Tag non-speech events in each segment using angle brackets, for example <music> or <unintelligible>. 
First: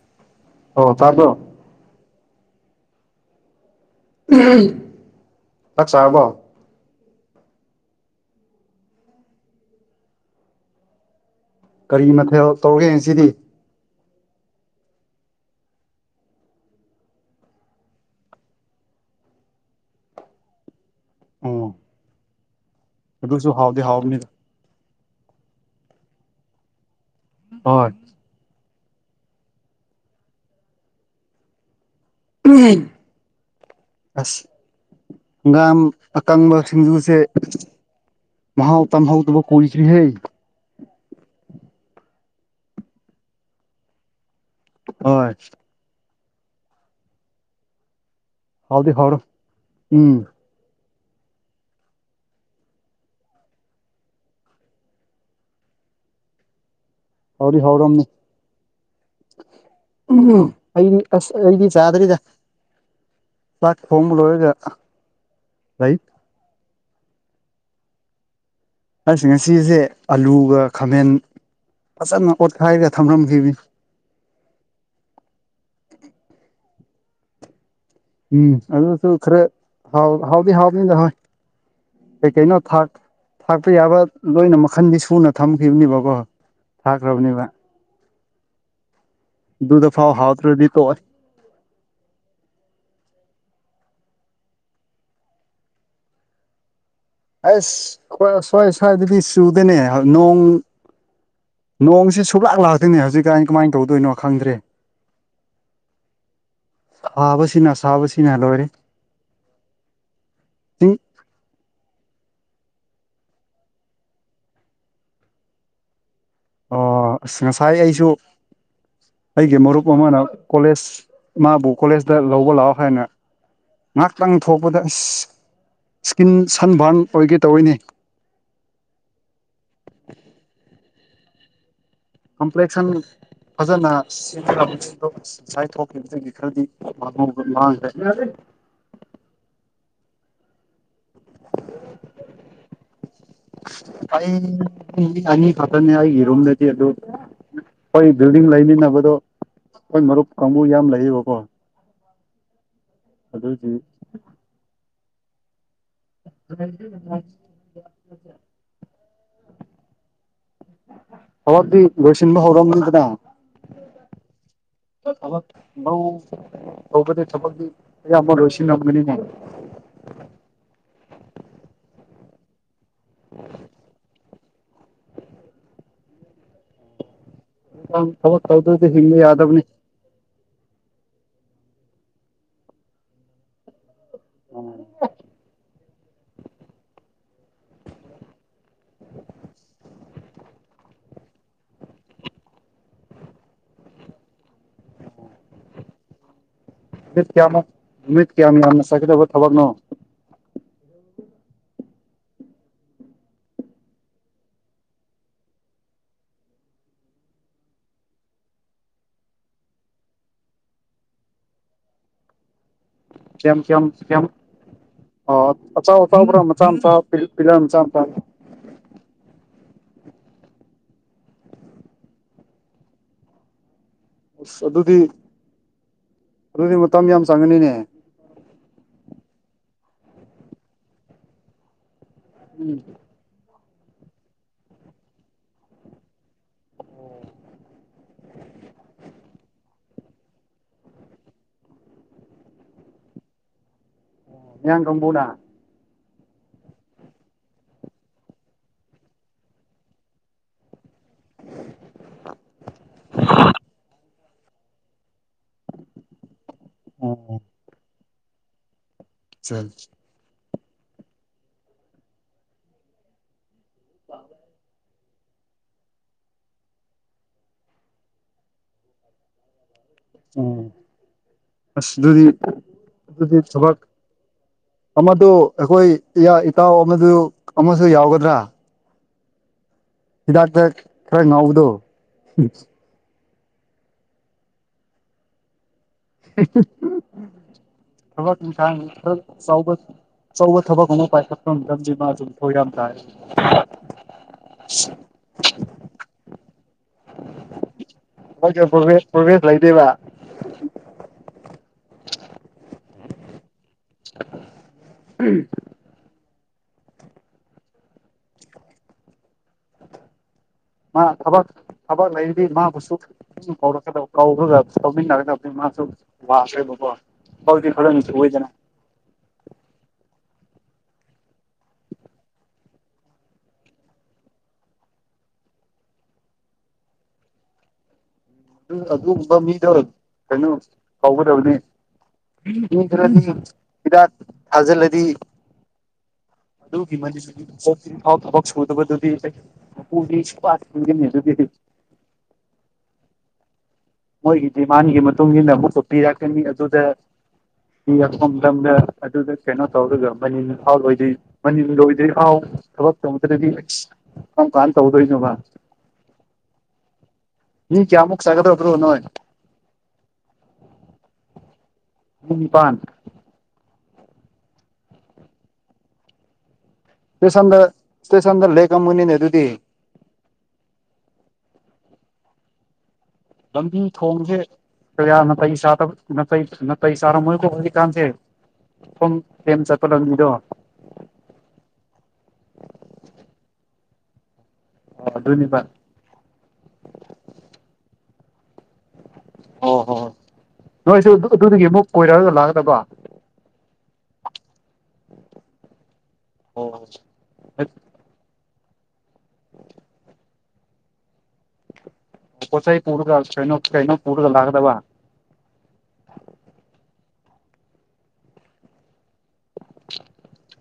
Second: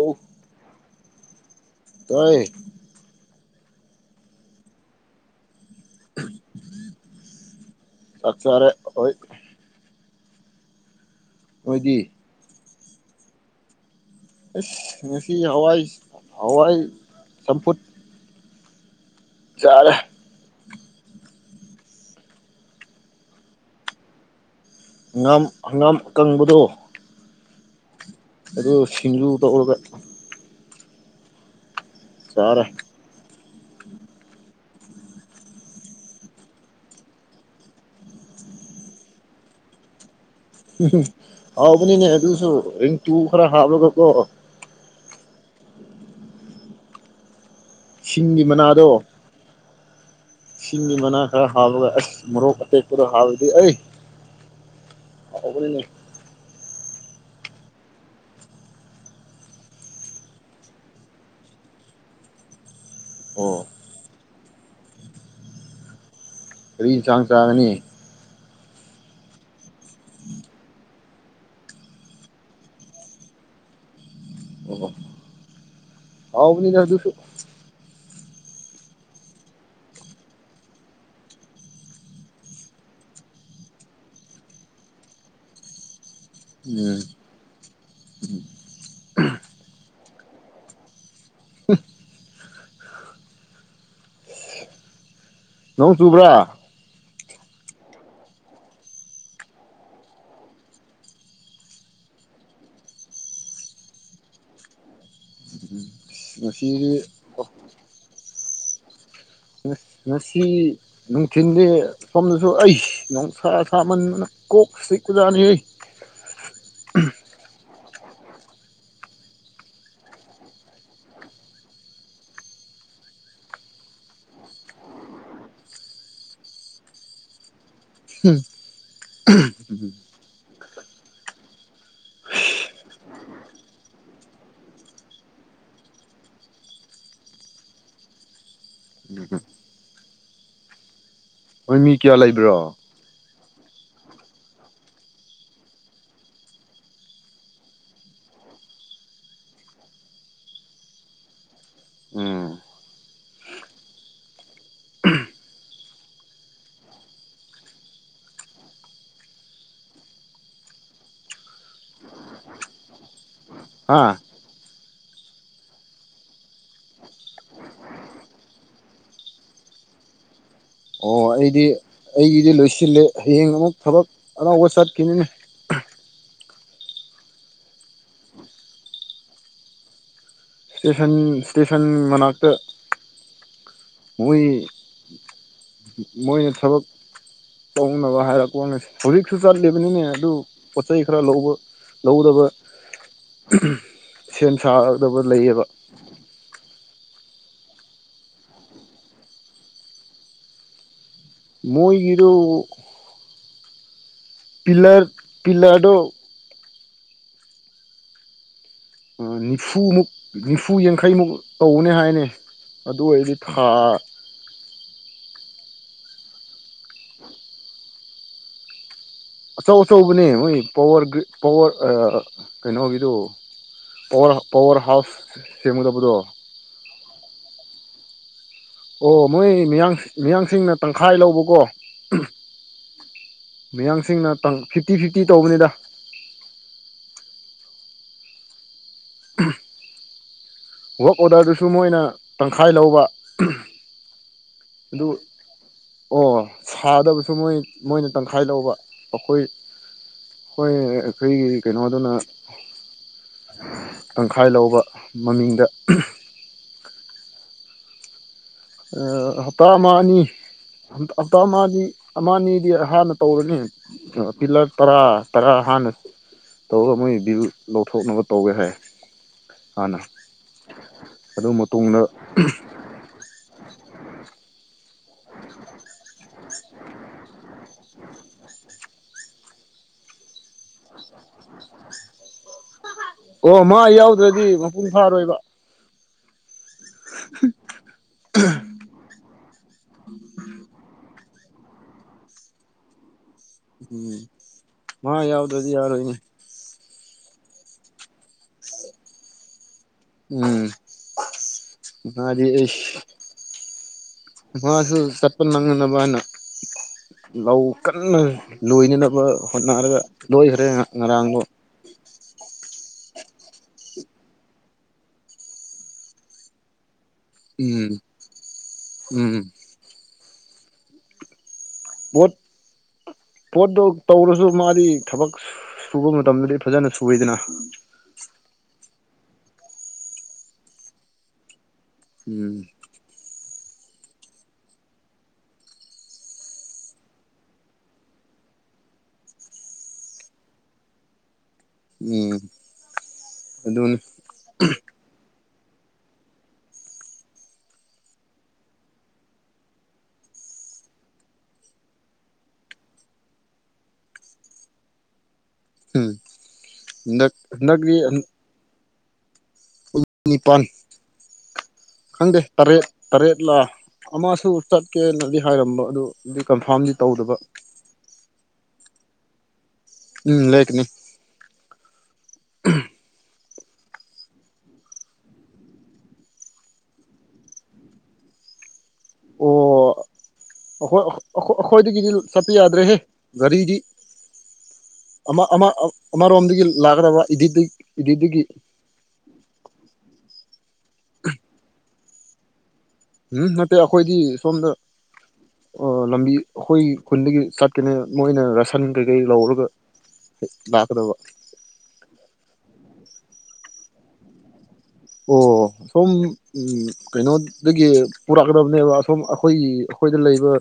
ꯑꯣ ꯑꯣ ꯇꯥꯕ꯭ꯔꯣ ꯇꯥꯏ ꯆꯥꯛ ꯆꯥꯔꯕꯣ ꯆꯥꯛ ꯆꯥꯔꯦ ꯑꯣꯏ ꯅꯣꯏꯗꯤ ꯀꯔꯤ ꯃꯊꯦꯜ ꯇꯧꯔꯦ ꯉꯁꯤꯗꯤ ꯑꯁ ꯉꯁꯤ ꯍꯋꯥꯏ ꯍꯋꯥꯏ ꯆꯝꯐꯨꯠ ꯆꯥꯔꯦ ꯑꯣ ꯑꯩꯗꯨꯖꯨ ꯍꯥꯎꯗꯤ ꯍꯥꯎꯕꯅꯤ ꯉꯝ ꯍꯪꯒꯥꯝ ꯑꯀꯪꯕꯗꯣ ꯍꯣꯏ ꯑꯗꯨ ꯁꯤꯡꯖꯨ ꯇꯧꯔꯒ ꯆꯥꯔꯦ ꯑꯁ ꯒꯥꯝ ꯑꯀꯪꯕ ꯁꯤꯡꯖꯨꯁꯦ ꯃꯍꯥꯎ ꯇꯝꯍꯧꯇꯕ ꯀꯨꯏꯈ꯭ꯔꯦꯍꯦ ꯍꯥꯎꯕꯅꯤꯅꯦ ꯑꯗꯨꯁꯨ ꯔꯤꯡꯇꯨ ꯈꯔ ꯍꯥꯞꯂꯒꯀꯣ ꯍꯣꯏ <unintelligible> ꯍꯥꯎꯗꯤ ꯍꯥꯎꯔꯣ ꯎꯝ ꯁꯤꯡꯒꯤ ꯃꯅꯥ ꯈꯔ ꯍꯥꯞꯕꯒ ꯑꯁ ꯃꯣꯔꯣꯛ ꯑꯇꯦꯛꯄꯗꯣ ꯍꯥꯕꯗꯤ ꯑꯩ ꯍꯥꯎꯕꯅꯤꯅꯦ ꯍꯧꯥꯎꯗꯤ ꯍꯥꯎꯔꯝꯅꯤ ꯑꯩꯗꯤ ꯑꯁ ꯑꯩꯗꯤ ꯆꯥꯗꯔꯤꯗ ꯑꯣ ꯆꯥꯛ ꯊꯣꯡꯕ ꯂꯣꯏꯔꯒ ꯂꯩ ꯀꯔꯤ ꯏꯆꯥꯡ ꯆꯥꯒꯅꯤ ꯑꯁ ꯉꯁꯤꯖꯦ ꯑꯂꯨꯒ ꯈꯥꯃꯦꯟ ꯐꯖꯅ ꯑꯣꯠꯈꯥꯏꯔ ꯊꯝꯔꯝꯈꯤꯕꯅꯤ <inaudible> ꯍꯥꯎꯕꯅꯤꯗ ꯑꯗꯨꯁꯨ ꯎꯝ ꯑꯗꯨꯁꯨ ꯈꯔ ꯍꯥꯎ ꯍꯥꯎꯗꯤ ꯍꯥꯎꯕꯅꯤꯗ ꯍꯣꯏ ꯀꯩ ꯀꯩꯅꯣ ꯊ ꯊꯥꯛꯄ ꯌꯥꯕ ꯂꯣꯏꯅ ꯃꯈꯟꯗꯤ ꯁꯨꯅ ꯊꯝꯈꯤꯕꯅꯦꯕꯀꯣ ꯎꯝ ꯊꯥꯛꯈ꯭ꯔꯕꯅꯤꯕ ꯑꯗꯨꯗꯨꯗ ꯐꯥꯎ ꯍꯥꯥꯐꯇ꯭ꯔꯗꯤ ꯇꯣꯛꯑꯣꯏ <inaudible> ꯅꯣꯡ ꯆꯨꯕ꯭ꯔꯥ ꯑꯁ ꯈꯣꯏ ꯑꯥꯁ꯭ꯋꯥꯏ ꯑꯥꯁ꯭ꯋꯥꯏꯗꯗꯤ ꯆꯨꯗꯅꯦ ꯅꯣꯡ ꯅꯣꯡꯁꯤ ꯁꯨꯞꯂꯥꯛ ꯂꯥꯛꯇꯣꯏꯅꯦ ꯍꯧꯖꯤꯛꯀꯥꯏꯩꯅ ꯀꯃꯥꯏꯅ ꯇꯧꯗꯣꯏꯅꯣ ꯈꯪꯗ꯭ꯔꯦ ꯅꯨꯄꯤꯒꯤ ꯐꯥꯕꯁꯤꯅꯥ ꯑꯥꯕꯁꯤꯅ ꯂꯣꯏꯔꯦ ꯉꯥꯁꯤ ꯆꯤꯡ ꯅꯨꯡꯊꯤꯟꯗꯤ ꯁꯣꯝꯗꯁꯨ ꯑꯩꯁ ꯅꯨꯡꯁꯥ ꯁꯥꯃꯟꯗꯥꯅ ꯀꯣꯛ ꯆꯤꯛꯄꯥꯖꯅꯤ ꯑꯣ ꯑꯁ ꯉꯁꯥꯏ ꯑꯩꯁꯨ ꯑꯩꯒꯤ ꯃꯔꯨꯞ ꯑꯃꯅ ꯀꯣꯂꯦꯖ ꯃꯥꯕꯨ ꯀꯣꯂꯦꯖꯇ ꯂꯧꯕ ꯂꯥꯛꯑꯣ ꯍꯥꯏꯅ ꯉꯥꯏꯍꯥꯛꯇꯪ ꯊꯣꯛꯄꯗ ꯏꯁꯀꯤꯟ ꯁꯟꯕꯔꯟ ꯑꯣꯏꯒꯦ ꯇꯧꯋꯤꯅꯦ ꯍꯝ ꯀꯝꯄ꯭ꯂꯦꯛꯁꯟ ꯐꯖꯅ ꯉꯁꯥꯏ ꯊꯣꯛꯈꯤꯕꯗꯒꯤ ꯈꯔꯗꯤ <unintelligible> ꯃꯥꯡꯈ꯭ꯔꯦ ꯎꯝ ꯍꯣꯏ ꯃꯤ ꯀꯌꯥ ꯂꯩꯕ꯭ꯔꯣ ꯑꯩ ꯃꯤ ꯑꯅꯤ ꯈꯛꯇꯅꯦ ꯑꯩꯒꯤꯔꯨꯝꯗꯗꯤ ꯑꯗꯨ ꯍꯣꯏ ꯕꯤꯜꯗꯤꯡ ꯂꯩꯃꯤꯟꯅꯕꯗꯣ ꯍꯣꯏ ꯃꯔꯨꯞ ꯀꯥꯡꯕꯨ ꯌꯥꯝ ꯂꯩꯌꯦꯕꯀꯣ ꯑꯗꯨꯒꯤ <inaudible> <unintelligible> ꯂꯣꯏꯁꯤꯟꯕ ꯍꯧꯔꯝꯅꯤꯗꯅ ꯍꯥꯥ <unintelligible> ꯍꯧꯕꯗꯤ ꯊꯕꯛꯇꯤ ꯑꯌꯥꯝꯕ ꯂꯣꯏꯁꯤꯟꯂꯝꯒꯅꯤꯅꯦ ꯑꯣ ꯑꯩꯗꯤ ꯑꯩꯒꯤꯗꯤ ꯂꯣꯏꯁꯤꯜꯂꯦ ꯍꯌꯦꯡ ꯑꯃꯨꯛ ꯊꯕꯛ ꯑꯅꯧꯕ ꯆꯠꯈꯤꯅꯤ ꯊꯕꯛ ꯇꯧꯗꯗꯤ ꯍꯤꯡꯕ ꯌꯥꯗꯕꯅꯤ ꯏꯁꯇꯦꯁꯟ ꯏꯁꯇꯦꯁꯟ ꯃꯅꯥꯛꯇ ꯃꯣꯏ ꯅꯨꯃꯤꯠ ꯃꯣꯏꯅ ꯊꯕꯛ ꯇꯧꯅꯕ ꯍꯥꯏꯔꯛꯄ ꯍꯧꯖꯤꯛꯁꯨ ꯆꯠꯂꯤꯕꯅꯤꯅꯦ ꯑꯗꯨ ꯄꯣꯠ ꯆꯩ ꯈꯔ ꯂꯧꯕ ꯂꯧꯗꯕ ꯁꯦꯝ ꯁꯥꯒꯗꯕ ꯂꯩꯌꯦꯕ ꯅꯨꯠ ꯀꯌꯥꯃ ꯅꯨꯃꯤꯠ ꯀꯌꯥꯝ ꯌꯥꯝꯅ ꯆꯠꯀꯗꯕ ꯊꯕꯛꯅꯣ ꯃꯣꯏꯒꯤꯗꯣ ꯄꯤꯂꯔ ꯄꯤꯂꯔꯗꯣ ꯑꯥ ꯅꯤꯐꯨꯃꯨꯛ ꯅꯤꯐꯨ ꯌꯥꯡꯈꯩꯃꯨꯛ ꯇꯧꯅꯦ ꯍꯥꯏꯅꯦ ꯑꯗꯨ ꯑꯣꯏꯔꯗꯤ ꯊꯥ ꯑꯣ ꯑꯆꯥꯎ ꯑꯆꯥꯎꯕ ꯃꯆꯥ ꯃꯆꯥ ꯄꯤꯂꯔ ꯃꯆꯥ ꯃꯆꯥ ꯑꯆꯧ ꯑꯆꯧꯕꯅꯦ ꯃꯣꯏ ꯄꯋꯥꯔꯔꯤ ꯄꯋꯥꯔ ꯀꯩꯅꯣꯒꯤꯗꯨ ꯄꯥꯋꯔ ꯑꯁ ꯄꯋꯥꯔ ꯑꯗꯨꯗꯤ ꯍꯥꯎꯁ ꯁꯦꯝꯒꯗꯕꯗꯣ ꯑꯗꯨꯗꯤ ꯃꯇꯝ ꯌꯥꯝ ꯆꯪꯒꯅꯤꯅꯦ ꯑꯣ ꯃꯣꯏ ꯃꯤꯌꯥꯡ ꯃꯤꯌꯥꯡꯁꯤꯡꯅ ꯇꯪꯈꯥꯏ ꯂꯧꯕꯀꯣ ꯎꯝ ꯃꯌꯥꯡꯁꯤꯡꯅ ꯇꯪ ꯐꯤꯐꯇꯤ ꯐꯤꯐꯇꯤ ꯇꯧꯕꯅꯤꯗ ꯋꯥꯛ ꯑꯣꯗꯔꯗꯨꯁꯨ ꯃꯣꯏꯅ ꯇꯪꯈꯥꯏ ꯂꯧꯕ ꯃꯤꯌꯥꯡ ꯑꯗꯨ ꯀꯥꯡꯕꯨꯅ ꯑꯣ ꯁꯥꯗꯕꯁꯨ ꯃꯣꯏ ꯃꯣꯏꯅ ꯇꯪꯈꯥꯏ ꯂꯧꯕ ꯑꯩꯈꯣꯏ ꯍꯣꯏ ꯑꯩꯈꯣꯏꯒꯤ ꯀꯩꯅꯣꯗꯨꯅ ꯇꯪꯈꯥꯏ ꯂꯧꯕ ꯃꯃꯤꯡꯗ ꯑꯣ ꯍꯞꯇꯥ ꯑꯃ ꯑꯅꯤ ꯍꯞꯇꯥ ꯃꯥꯗꯤ ꯑꯃꯅꯤꯗꯤ ꯍꯥꯟꯅ ꯇꯧꯔꯅꯤ ꯄꯤꯂꯔ ꯇꯔꯥ ꯇꯔꯥ ꯍꯥꯟꯅ ꯇꯧꯔꯒ ꯃꯣꯏ ꯕꯤꯜ ꯂꯧꯊꯣꯛꯅꯕ ꯇꯧꯒꯦ ꯍꯥꯏ ꯍꯥꯟꯅ ꯑꯗꯨ ꯃꯇꯨꯡꯗ ꯑꯗꯨꯗꯤ ꯑꯗꯨꯗꯤ ꯊꯕꯛ ꯑꯃꯗꯨ ꯑꯩꯈꯣꯏ ꯏꯌꯥꯏ ꯏꯇꯥꯎ ꯑꯃꯗꯨ ꯑꯃꯁꯨ ꯌꯥꯎꯒꯗ꯭ꯔꯥ ꯍꯤꯗꯥꯛꯇ ꯈꯔ ꯉꯥꯎꯕꯗꯣ ꯑꯣ ꯃꯥ ꯌꯥꯎꯗ꯭ꯔꯗꯤ ꯃꯄꯨꯡ ꯐꯥꯔꯣꯏꯕ <unintelligible> ꯊꯕꯛ ꯏꯪꯈꯥꯡ ꯈꯔ ꯆꯥꯎꯕ ꯑꯆꯧꯕ ꯊꯕꯛ ꯑꯃ ꯄꯥꯏꯈꯠ ꯇꯥꯞ ꯇꯞꯗꯤ ꯃꯁꯨ ꯈꯣꯏ ꯌꯥꯝ ꯇꯥꯏ ꯎꯝ ꯃꯥ ꯌꯥꯎꯗ꯭ꯔꯗꯤ ꯌꯥꯔꯣꯏꯅꯦ <unintelligible> ꯄꯚꯦꯁ ꯂꯩꯗꯦꯕ ꯎꯝ ꯃꯥꯗꯤ ꯑꯩꯁ ꯃꯥꯁꯨ ꯆꯠꯄꯜ ꯃꯒꯅꯥꯕꯅ ꯂꯧ ꯀꯟꯅ ꯂꯣꯏꯅꯅꯕ ꯍꯣꯠꯅꯔꯒ ꯂꯣꯏꯈ꯭ꯔꯦ ꯃꯥ ꯉꯔꯥꯡꯗꯣ ꯊꯕꯛ ꯊꯕꯛ ꯂꯩꯔꯤ ꯃꯥꯕꯨꯁꯨ ꯀꯧꯔꯀꯗꯧ ꯀꯧꯔꯥꯒ ꯇꯧꯃꯤꯟꯅꯒꯗꯕꯗꯤ ꯃꯥꯁꯨ ꯋꯥꯈ꯭ꯔꯦꯕꯀꯣ ꯎꯝ <unintelligible> ꯑꯣꯏꯗꯅ ꯎꯝ ꯋꯠ ꯄꯣꯠꯇꯣ ꯇꯧꯔꯁꯨ ꯃꯥꯗꯤ ꯊꯕꯛ ꯁꯨꯕ ꯃꯇꯝꯗꯗꯤ ꯐꯖꯅ ꯁꯨꯏꯗꯅ ꯎꯝ ꯑꯗꯨꯒꯨꯝꯕ ꯃꯤꯗꯔ ꯀꯩꯅꯣ ꯇꯥꯎꯒꯗꯕꯅꯤ ꯎꯝ ꯈꯔꯥꯅꯤ ꯍꯤꯗꯥꯛ ꯊꯥꯖꯤꯜꯂꯗꯤ ꯑꯗꯨꯒꯤ <unintelligible> ꯆꯥꯍꯤꯄꯐꯥꯎ ꯊꯕꯛ ꯁꯨꯗꯕꯥꯗꯨꯗꯤ <unintelligible> ꯃꯤ ꯑꯗꯨꯅꯤ ꯃꯣꯏꯒꯤ ꯗꯤꯃꯥꯟꯒꯤ ꯃꯇꯨꯡ ꯏꯟꯅ ꯑꯃꯨꯛꯀꯣ ꯄꯤꯔꯛꯀꯅꯤ ꯑꯗꯨꯗ ꯄꯤ ꯌꯥꯛꯐꯝ ꯂꯝꯗ ꯑꯗꯨꯗ ꯀꯩꯅꯣ ꯇꯧꯔꯒ ꯃꯅꯤꯡ ꯐꯥꯎ ꯑꯣꯏꯗꯣꯏ ꯃꯅꯤꯜ ꯂꯣꯏꯗ꯭ꯔꯤ ꯑꯥꯎ ꯊꯕꯛ ꯇꯧꯗ꯭ꯔꯗꯤ ꯀꯔꯝ ꯀꯥꯟꯅ ꯇꯧꯗꯣꯏꯅꯣꯕ ꯎꯝ ꯅꯥꯠ ꯃꯤ ꯀꯌꯥꯃꯨꯛ ꯆꯒꯗꯕ꯭ꯔꯣ ꯅꯣꯏ ꯅꯤꯄꯜ ꯃꯤ ꯈꯪꯗꯦ ꯅꯤꯄꯥꯟ ꯇꯔꯦꯠ ꯇꯔꯦꯠꯂꯥ ꯑꯃꯁꯨ ꯆꯠꯀꯦꯅꯗꯤ ꯍꯥꯏꯔꯝꯕ ꯑꯗꯨ ꯀꯟꯐꯥꯔꯝꯗꯤ ꯇꯧꯗꯕ ꯇꯦꯁꯟꯗꯥꯥ ꯏꯁꯇꯦꯁꯥꯟꯗ ꯂꯩꯛꯑꯃ ꯃꯅꯤꯅꯦ ꯑꯗꯨꯗꯨꯗꯤ ꯎꯝ ꯂꯩꯛ ꯀꯅꯤ ꯂꯝꯕꯤ ꯊꯣꯡꯁꯦ ꯀꯥꯌꯅꯥ ꯐꯩ ꯆꯗꯞ ꯅꯥꯇꯩ ꯅꯇꯩ ꯆꯥꯔꯝꯃꯣꯏꯀꯣ ꯅꯨꯃꯤꯗꯥꯡꯁꯦ ꯊꯨꯝ ꯑꯣ ꯀꯦꯝ ꯆꯠꯄ ꯂꯝꯅꯤꯗꯣ ꯑꯩꯈꯣꯏ ꯑꯩꯈꯣꯏꯗꯒꯤꯗꯤ ꯆꯠꯄ ꯌꯥꯗ꯭ꯔꯦꯍꯦ ꯒꯥꯔꯤꯗꯤ ꯑꯃ ꯑꯗꯨꯅꯦꯕ ꯑꯃ ꯑꯃꯔꯣꯝꯗꯒꯤ ꯂꯥꯛꯀꯗꯕ ꯏꯗꯤꯗꯤ ꯏꯗꯤꯗꯤꯒꯤ ꯑꯣ ꯍꯣ ꯍꯣ ꯅꯣꯏꯁꯨ ꯑꯗꯨ ꯑꯗꯨꯗꯒꯤ ꯑꯃꯨꯛ ꯀꯣꯏꯔꯛꯑꯒ ꯂꯥꯛꯀꯗꯕ ꯎꯝ ꯅꯠꯇꯦ ꯑꯩꯈꯣꯏꯗꯤ ꯁꯣꯝꯗ ꯑꯣ ꯂꯝꯕꯤ ꯑꯩꯈꯣꯏ ꯑꯣ ꯈꯨꯟꯗꯒꯤ ꯆꯠꯀꯅꯤ ꯃꯣꯏꯅ ꯔꯁ ꯐꯟ ꯀꯩꯀꯩ ꯂꯧꯔꯒ ꯂꯥꯛꯀꯗꯕ ꯄꯣꯠ ꯆꯩ ꯄꯨꯔꯒ ꯀꯩꯅꯣ ꯀꯩꯅꯣ ꯄꯨꯔꯒ ꯂꯥꯛꯀꯗꯕ ꯑꯣ ꯁꯣꯝ ꯀꯩꯅꯣꯗꯒꯤ ꯄꯨꯔꯛꯀꯗꯕꯅꯦꯕ ꯑꯁꯣꯝ ꯑ ꯑꯩꯈꯣꯏꯒꯤ ꯑꯩꯈꯣꯏꯗ ꯂꯩꯕ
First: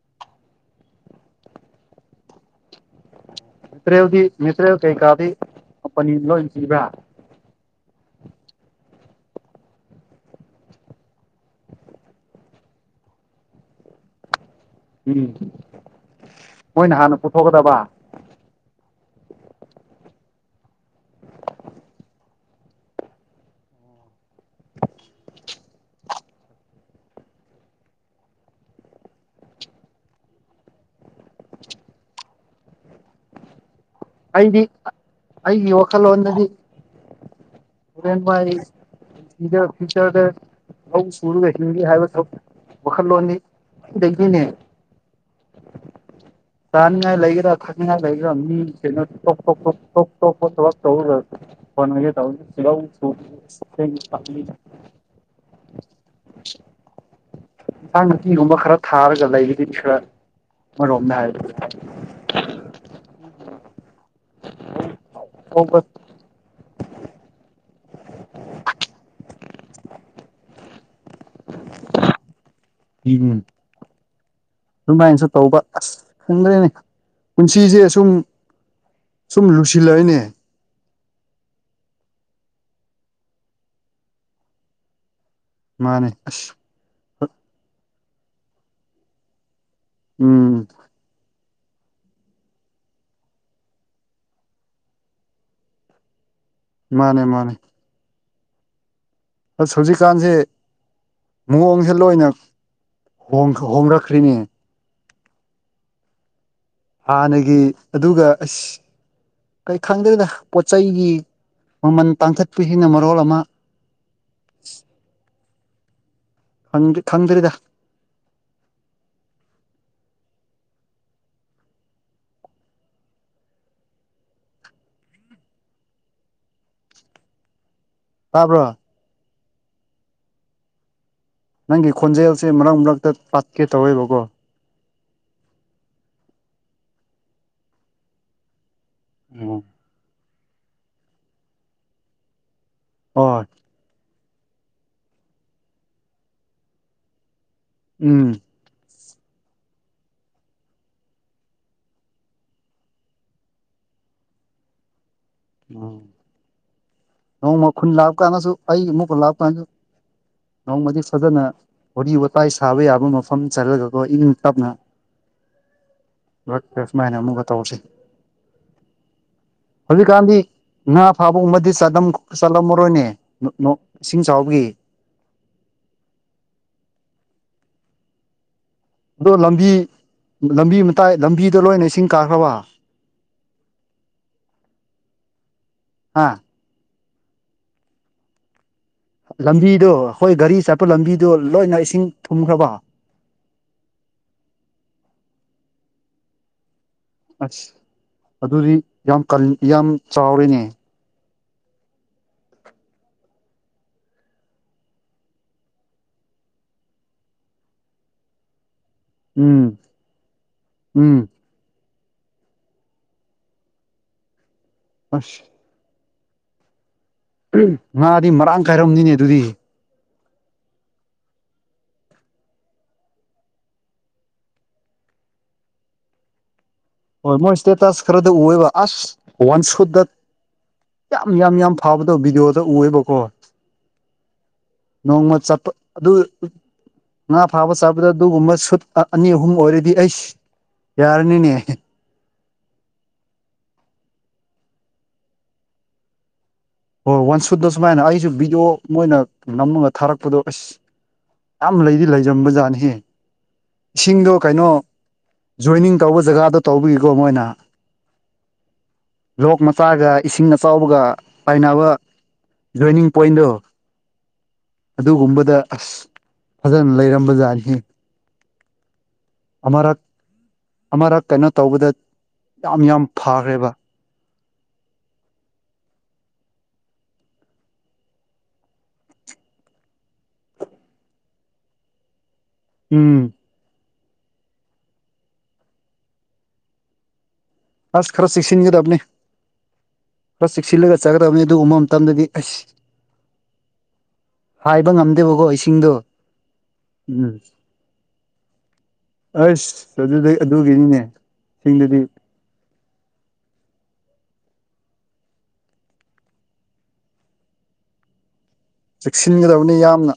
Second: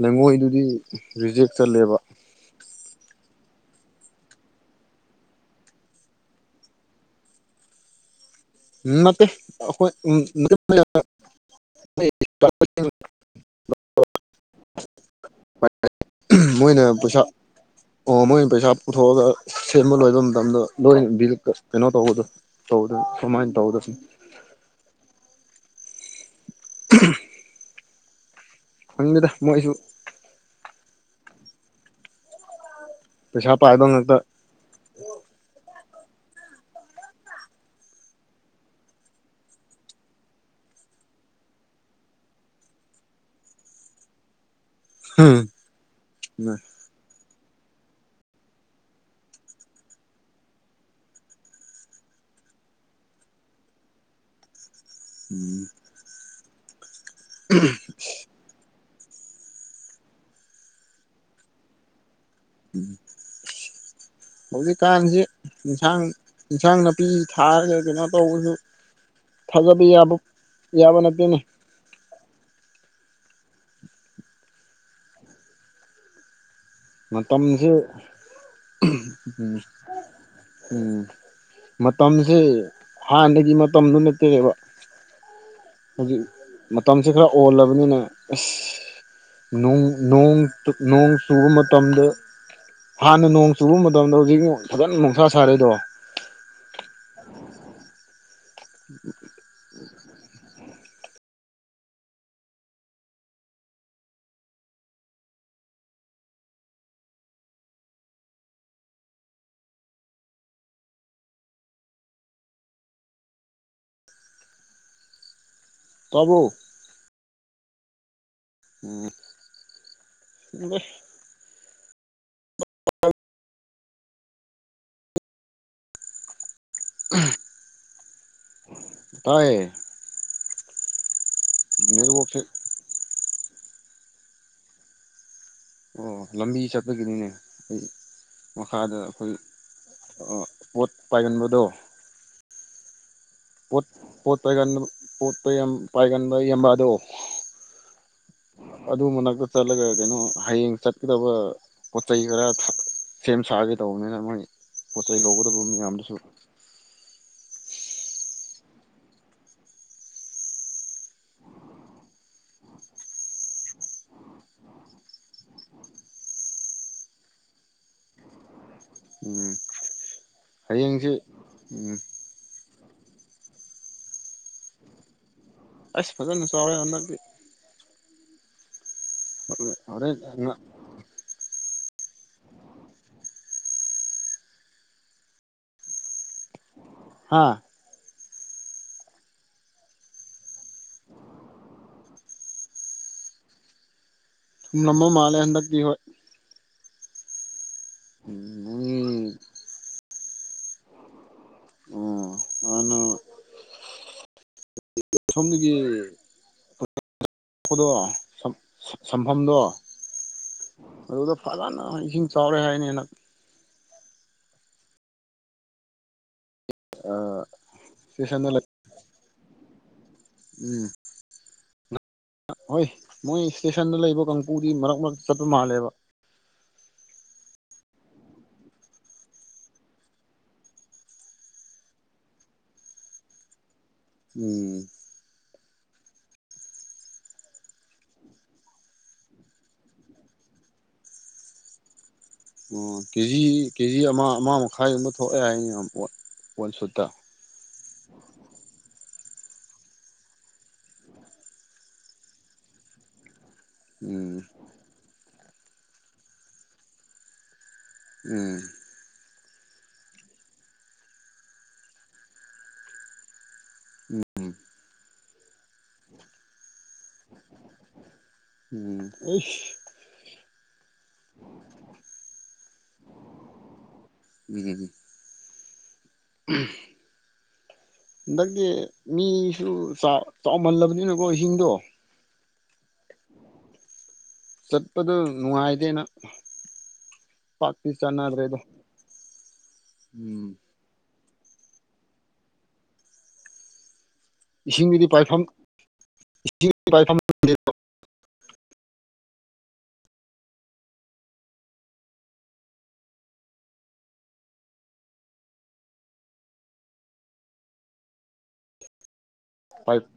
ꯂꯩꯉꯣꯏꯗꯨꯗꯤ ꯔꯤꯖꯦꯛ ꯆꯠꯂꯦꯕ ꯃꯦꯠꯇ꯭ꯔꯦꯜꯗꯤ ꯃꯦꯠꯇ꯭ꯔꯦꯜ ꯀꯦꯀꯥꯗꯤ ꯀꯝꯄꯅꯤꯅ ꯂꯣꯏ ꯄꯤꯕ꯭ꯔ ꯅꯠꯇꯦ ꯑꯩꯈꯣꯏ ꯎꯝ <unintelligible> ꯎꯝ ꯃꯣꯏꯅ ꯍꯥꯟꯅ ꯄꯨꯊꯣꯛꯀꯗꯕ ꯑꯣ ꯃꯣꯏꯅ ꯄꯩꯁꯥ ꯄꯨꯊꯣꯛꯑꯒ ꯁꯦꯝꯕ ꯂꯣꯏꯕ ꯃꯇꯝꯗ ꯂꯣꯏ ꯕꯤꯜ ꯀꯩꯅꯣ ꯇꯧꯕꯗꯣ ꯇꯧꯗꯣꯏ ꯀꯃꯥꯏ ꯇꯧꯗꯣꯏꯁꯤ <unintelligible> <unintelligible> ꯐꯪꯗꯦꯗ ꯃꯣꯏꯁꯨ ꯄꯩꯁꯥ ꯄꯥꯏꯕ ꯉꯛꯇ ꯑꯩꯗꯤ ꯑꯩꯒꯤ ꯋꯥꯈꯜꯂꯣꯟꯗꯗꯤ ꯎꯗꯦꯟ ꯄꯥꯏꯔꯤ ꯐꯤꯆꯔ ꯐꯤꯆꯔꯗ ꯊꯕꯛ ꯁꯨꯔꯒ ꯍꯤꯡꯒꯦ ꯍꯥꯏꯕ ꯊꯧ ꯋꯥꯈꯜꯂꯣꯟꯅꯤ ꯑꯣꯏ ꯂꯩꯖꯩꯅꯦ ꯆꯥꯅꯤꯡꯉꯥꯏ ꯂꯩꯒꯦꯔꯥ ꯊꯛꯅꯤꯡꯉꯥꯏ ꯂꯩꯒꯦꯔꯥ ꯃꯤ ꯀꯩꯅꯣ ꯇꯣꯞ ꯇꯣꯞ ꯇꯣꯞ ꯇꯣꯞ ꯇꯣꯞꯄ ꯊꯕꯛ ꯇꯧꯔꯨꯗ꯭ꯔ ꯐꯣꯟ ꯉꯥꯛꯇ ꯇꯧꯒꯦ ꯂꯧ ꯁꯨꯕꯖꯦ ꯏꯁꯤꯡ ꯄꯠꯂꯤꯗ ꯎꯝ ꯏꯟꯁꯥꯡ ꯅꯥꯄꯤꯒꯨꯝꯕ ꯈꯔ ꯊꯥꯔꯒ ꯂꯩꯕꯗꯤ ꯈꯔ ꯑꯃꯔꯣꯝꯅꯦ ꯍꯥꯏꯕ ꯍꯧꯖꯤꯛꯀꯥꯟꯁꯤ ꯇꯧꯕ ꯏꯟꯁꯥꯡ ꯏꯟꯁꯥꯡ ꯅꯥꯄꯤ ꯊꯥꯔꯒ ꯀꯩꯅꯣ ꯇꯧꯕꯁꯨ ꯊꯥꯖꯕ ꯌꯥꯕ ꯌꯥꯕ ꯅꯨꯄꯤꯅꯤ ꯏꯕꯨꯡꯉꯣ ꯑꯗꯨꯃꯥꯏ ꯆꯠꯇꯧꯕ ꯑꯁ ꯈꯪꯗ꯭ꯔꯦꯅꯦ ꯃꯇꯝꯁꯦ ꯄꯨꯟꯁꯤꯁꯦ ꯁꯨꯝ ꯁꯨꯝ ꯂꯨꯁꯤꯜꯂꯛꯑꯦꯅꯦ ꯑ ꯃꯇꯥꯝꯖꯦ ꯍꯥꯟꯅꯒꯤ ꯃꯇꯝꯗꯨ ꯅꯠꯇꯔꯦꯕ ꯃꯥꯅꯦ ꯍꯧꯖꯤꯛ ꯑꯁ ꯃꯇꯝꯁꯤ ꯈꯔ ꯑꯣꯜꯂꯕꯅꯤꯅ ꯑꯁ ꯅꯣꯡ ꯅꯣꯡ ꯎꯝ ꯇꯨꯞ ꯅꯣꯡ ꯆꯨꯕ ꯃ ꯇꯝꯗ ꯍꯥꯟꯅ ꯅꯣꯡ ꯆꯨꯕ ꯃꯇꯝꯗ ꯍꯧꯖꯤꯛꯃꯨꯛ ꯐꯖꯅ ꯅꯣꯡꯁꯥ ꯁꯥꯔꯦꯗꯣ ꯃꯥꯅꯦ ꯃꯥꯅꯦ <unintelligible> ꯑꯁ ꯍꯧꯖꯤꯛꯀꯥꯟꯁꯦ ꯃꯑꯣꯡꯁꯦ ꯂꯣꯏꯅ ꯍꯣꯡꯈ ꯍꯣꯡꯂꯛꯈ꯭ꯔꯤꯅꯦ ꯍꯥꯟꯅꯒꯤ ꯑꯗꯨꯒ ꯑꯁ ꯀꯩ ꯈꯪꯗꯦꯗ ꯄꯣꯠ ꯆꯩꯒꯤ ꯃꯃꯜ ꯇꯥꯡꯈꯠꯄꯁꯤꯅ ꯃꯔꯣꯜ ꯑꯃ ꯇꯥꯕ꯭ꯔꯣ ꯍꯪꯗ꯭ꯔꯤ ꯈꯪꯗ꯭ꯔꯤꯗ ꯎꯝ <unintelligible> ꯇꯥꯕ꯭ꯔꯣ ꯇꯥꯏꯌꯦ ꯅꯪꯒꯤ ꯅꯦꯠꯋꯥꯛꯁꯦ ꯈꯣꯟꯖꯦꯜꯁꯦ ꯃꯔꯛ ꯃꯔꯛꯇ ꯄꯥꯠꯀꯦ ꯇꯧꯋꯦꯕꯀꯣ ꯑꯣ ꯂꯝꯕꯤ ꯆꯠꯄꯒꯤꯅꯤꯅꯦ ꯑꯩ ꯃꯈꯥꯗ ꯑꯩꯈꯣꯏ ꯑꯣ ꯄꯣꯠ ꯄꯥꯏꯒꯟꯕꯗꯣ ꯑꯣꯏ ꯄꯣꯠ ꯄꯣꯠ ꯄꯥꯏꯒꯟ ꯄꯣꯠꯇꯥ ꯌꯝ ꯄꯥꯏꯒꯟꯕ ꯏꯌꯥꯝꯕꯗꯣ ꯎꯝ ꯑꯗꯨ ꯃꯅꯥꯛꯇꯥ ꯆꯠꯂꯒ ꯀꯩꯅꯣ ꯍꯌꯦꯡ ꯆꯠꯀꯥꯗꯕ ꯄꯣꯠ ꯆꯩꯩ ꯈꯔ ꯁꯦꯝ ꯁꯥꯒꯦ ꯇꯧꯕꯅꯤꯅ ꯃꯣꯏ ꯄꯣꯠꯆꯩ ꯂꯧꯒꯗꯕ ꯑꯣ ꯃꯌꯥꯝꯗꯨꯁꯨ ꯅꯣꯡꯃ ꯈꯨꯟ ꯂꯥꯞ ꯀꯥꯟꯗꯁꯨ ꯑꯩꯒꯤ ꯑꯃꯨꯛꯀꯥ ꯂꯥꯞ ꯀꯥꯟꯗꯁꯨ ꯅꯣꯡꯃꯗꯤ ꯐꯖꯅ ꯋꯥꯔꯤ ꯋꯥꯇꯥꯏ ꯁꯥꯕ ꯌꯥꯕ ꯃꯐꯝ ꯆꯠꯂꯒꯀꯣ ꯏꯪ ꯇꯞꯅ <unintelligible> ꯁꯨꯃꯥꯏꯅ ꯑꯃꯨꯛꯒꯥ ꯇꯧꯁꯤ ꯎꯝ ꯍꯧꯖꯤꯛꯀꯥꯟꯗꯤ ꯉꯥ ꯍꯌꯦꯡꯁꯤ ꯐꯥꯕꯒꯨꯝꯕꯗꯤ ꯎꯝ ꯆꯠꯂꯝ ꯆꯠꯂꯝꯃꯔꯣꯏꯅꯦ ꯅꯣꯡ ꯏꯁꯤꯡ ꯆꯥꯎꯕꯒꯤ ꯑꯩꯁ ꯐꯖꯅ ꯆꯥꯎꯔꯦ ꯍꯟꯗꯛꯇꯤ ꯑꯗꯣ ꯂꯝꯕꯤ ꯍꯣꯔꯦꯟ ꯂꯝꯕꯤ ꯃꯇꯥꯏ ꯂꯝꯕꯤꯗ ꯂꯣꯏꯅ ꯏꯁꯤꯡ ꯀꯥꯈ꯭ꯔꯥꯕ ꯍꯥ ꯍꯥꯥ ꯂꯝꯕꯤꯗꯣ ꯑꯈꯣꯏ ꯒꯥꯔꯤ ꯆꯠꯄ ꯂꯝꯕꯤꯗꯣ ꯂꯣꯏꯅ ꯏꯁꯤꯡ ꯊꯨꯝꯈ꯭ꯔꯥꯕ ꯊꯨꯝꯂꯝꯕ ꯃꯥꯂꯦ ꯍꯟꯗꯛꯇꯤ ꯍꯣꯏ ꯑꯁ ꯑꯗꯨꯗꯤ ꯌꯥꯝ ꯎꯝ ꯀꯟ ꯌꯥꯝ ꯆꯥꯎꯔꯦꯅꯦ ꯑꯣ ꯑꯥꯅ ꯁꯣꯝꯗꯒꯤ <unintelligible> ꯄꯗꯣ ꯁꯥ ꯁꯝꯐꯝꯗꯣ ꯎꯝ ꯎꯝ ꯑꯗꯨꯗ ꯐꯖꯅ ꯏꯁꯤꯡ ꯆꯥꯎꯔꯦ ꯍꯥꯏꯅꯤ ꯅ ꯑꯁ ꯎꯝ ꯉꯥꯗꯤ ꯏꯁꯇꯦꯁꯟꯗ ꯃꯔꯥꯡ ꯂꯩ ꯀꯥꯏꯔꯝꯅꯤꯅꯦ ꯑꯗꯨꯗꯤ ꯎꯝ ꯍꯣꯏ ꯃꯣꯏ ꯏꯁꯇꯦꯁꯟꯗ ꯂꯩꯕ ꯀꯥꯡꯄꯨꯗꯤ ꯃꯔꯛ ꯃꯔꯛꯇꯥ ꯆꯠꯄ ꯃꯥꯜꯂꯦꯕ ꯍꯣꯏ ꯃꯣꯏ ꯏꯁꯇꯦꯇꯁ ꯈꯔꯗꯥ ꯎꯋꯦꯕ ꯑꯁ ꯋꯥꯟ ꯁꯨꯠ ꯗꯠ ꯌꯥꯝ ꯌꯥꯝ ꯌꯥꯝ ꯐꯕꯗꯣ ꯚꯤꯗꯤꯑꯣꯗ ꯎꯋꯦꯕꯀꯣ ꯎꯝ ꯅꯣꯡꯃ ꯆꯞꯄ ꯑꯗꯨ ꯉꯥ ꯐꯥꯕ ꯆꯥꯕꯗ ꯑꯗꯨꯒꯨꯝꯕ ꯁꯨꯠ ꯑꯅꯤ ꯑꯍꯨꯝ ꯑꯣꯏꯔꯗꯤ ꯑꯩꯁ ꯌꯥꯔꯅꯤꯅꯦ ꯑꯣ ꯀꯦꯖꯤ ꯀꯦꯖꯤ ꯑꯃ ꯑꯃ ꯃꯈꯥꯏꯒꯨꯝꯕ ꯊꯣꯛꯑꯦ ꯍꯥꯏꯅꯦ <unintelligible> ꯋꯥꯟ ꯁꯨꯠ ꯍꯣꯏ ꯋꯥꯟ ꯁꯨꯠꯇꯥ ꯁꯨꯃꯥꯏꯅ ꯑꯩꯁꯨ ꯚꯤꯗꯤꯑꯣ ꯃꯣꯏꯅ ꯅꯝꯃꯒ ꯊꯥꯔꯛꯄꯗꯣ ꯑꯁ ꯌꯥꯝ ꯂꯩꯗꯤ ꯂꯩꯖꯝꯕ ꯖꯥꯠꯅꯤꯍꯦ ꯏꯁꯤꯡꯗꯣ ꯎꯝ ꯀꯩꯅꯣ ꯖꯣꯏꯅꯤꯡ ꯇꯧꯕ ꯖꯒꯥꯗꯣ ꯇꯧꯕꯤꯒꯤꯀꯣ ꯃꯣꯏꯅ ꯎꯝ ꯂꯣꯛ ꯃꯆꯥꯒ ꯏꯁꯤꯡ ꯑꯆꯥꯎꯕꯒ ꯄꯥꯏꯅꯕ ꯖꯣꯏꯅꯤꯡ ꯄꯣꯏꯟꯗꯣ ꯎꯝ ꯑꯗꯨꯒꯨꯝꯕꯗ ꯑꯁ ꯐꯖꯅ ꯂꯩꯔꯝꯕꯖꯥꯠꯅꯤ ꯎꯝ ꯑꯩꯁ ꯑꯃꯔꯛ ꯑꯃꯔꯛ ꯀꯩꯅꯣ ꯇꯧꯕꯗ ꯌꯥꯝ ꯌꯥꯝ ꯐꯈ꯭ꯔꯦꯕ ꯎꯝ ꯎꯝ ꯍꯟꯗꯛꯇꯤ ꯃꯤꯁꯨ ꯆꯥꯎ ꯆꯥꯎꯃꯜꯂꯕꯅꯤꯅꯀꯣ ꯏꯁꯤꯡꯗꯣ ꯎꯝ ꯆꯠꯄꯗ ꯅꯨꯡꯉꯥꯏꯗꯦꯅ ꯑꯁ ꯈꯔ ꯆꯦꯛꯁꯤꯟꯒꯗꯕꯅꯤ ꯎꯝ ꯈꯔ ꯆꯦꯛꯁꯤꯜꯂꯒ ꯆꯠꯒꯗꯕꯅꯤ ꯑꯗꯨꯒꯨꯕ ꯃꯇꯝꯗꯗꯤ ꯑꯁ ꯍꯥꯏꯕ ꯏꯁꯤꯡꯒꯤꯗꯤ ꯄꯥꯏꯐꯝ ꯉꯝꯗꯦꯕꯀꯣ ꯏꯁꯤꯡꯗꯣ ꯏꯁꯤꯡꯒꯤ ꯄꯥꯏꯐꯝ ꯎꯝ ꯑꯁ ꯑꯗꯨꯗꯩ ꯑꯗꯨꯒꯤꯅꯤꯅꯦ ꯁꯤꯡꯗꯨꯗꯤ ꯆꯦꯛꯁꯤꯟꯒꯗꯕꯅꯤ ꯄꯥꯏ ꯌꯥꯝꯅ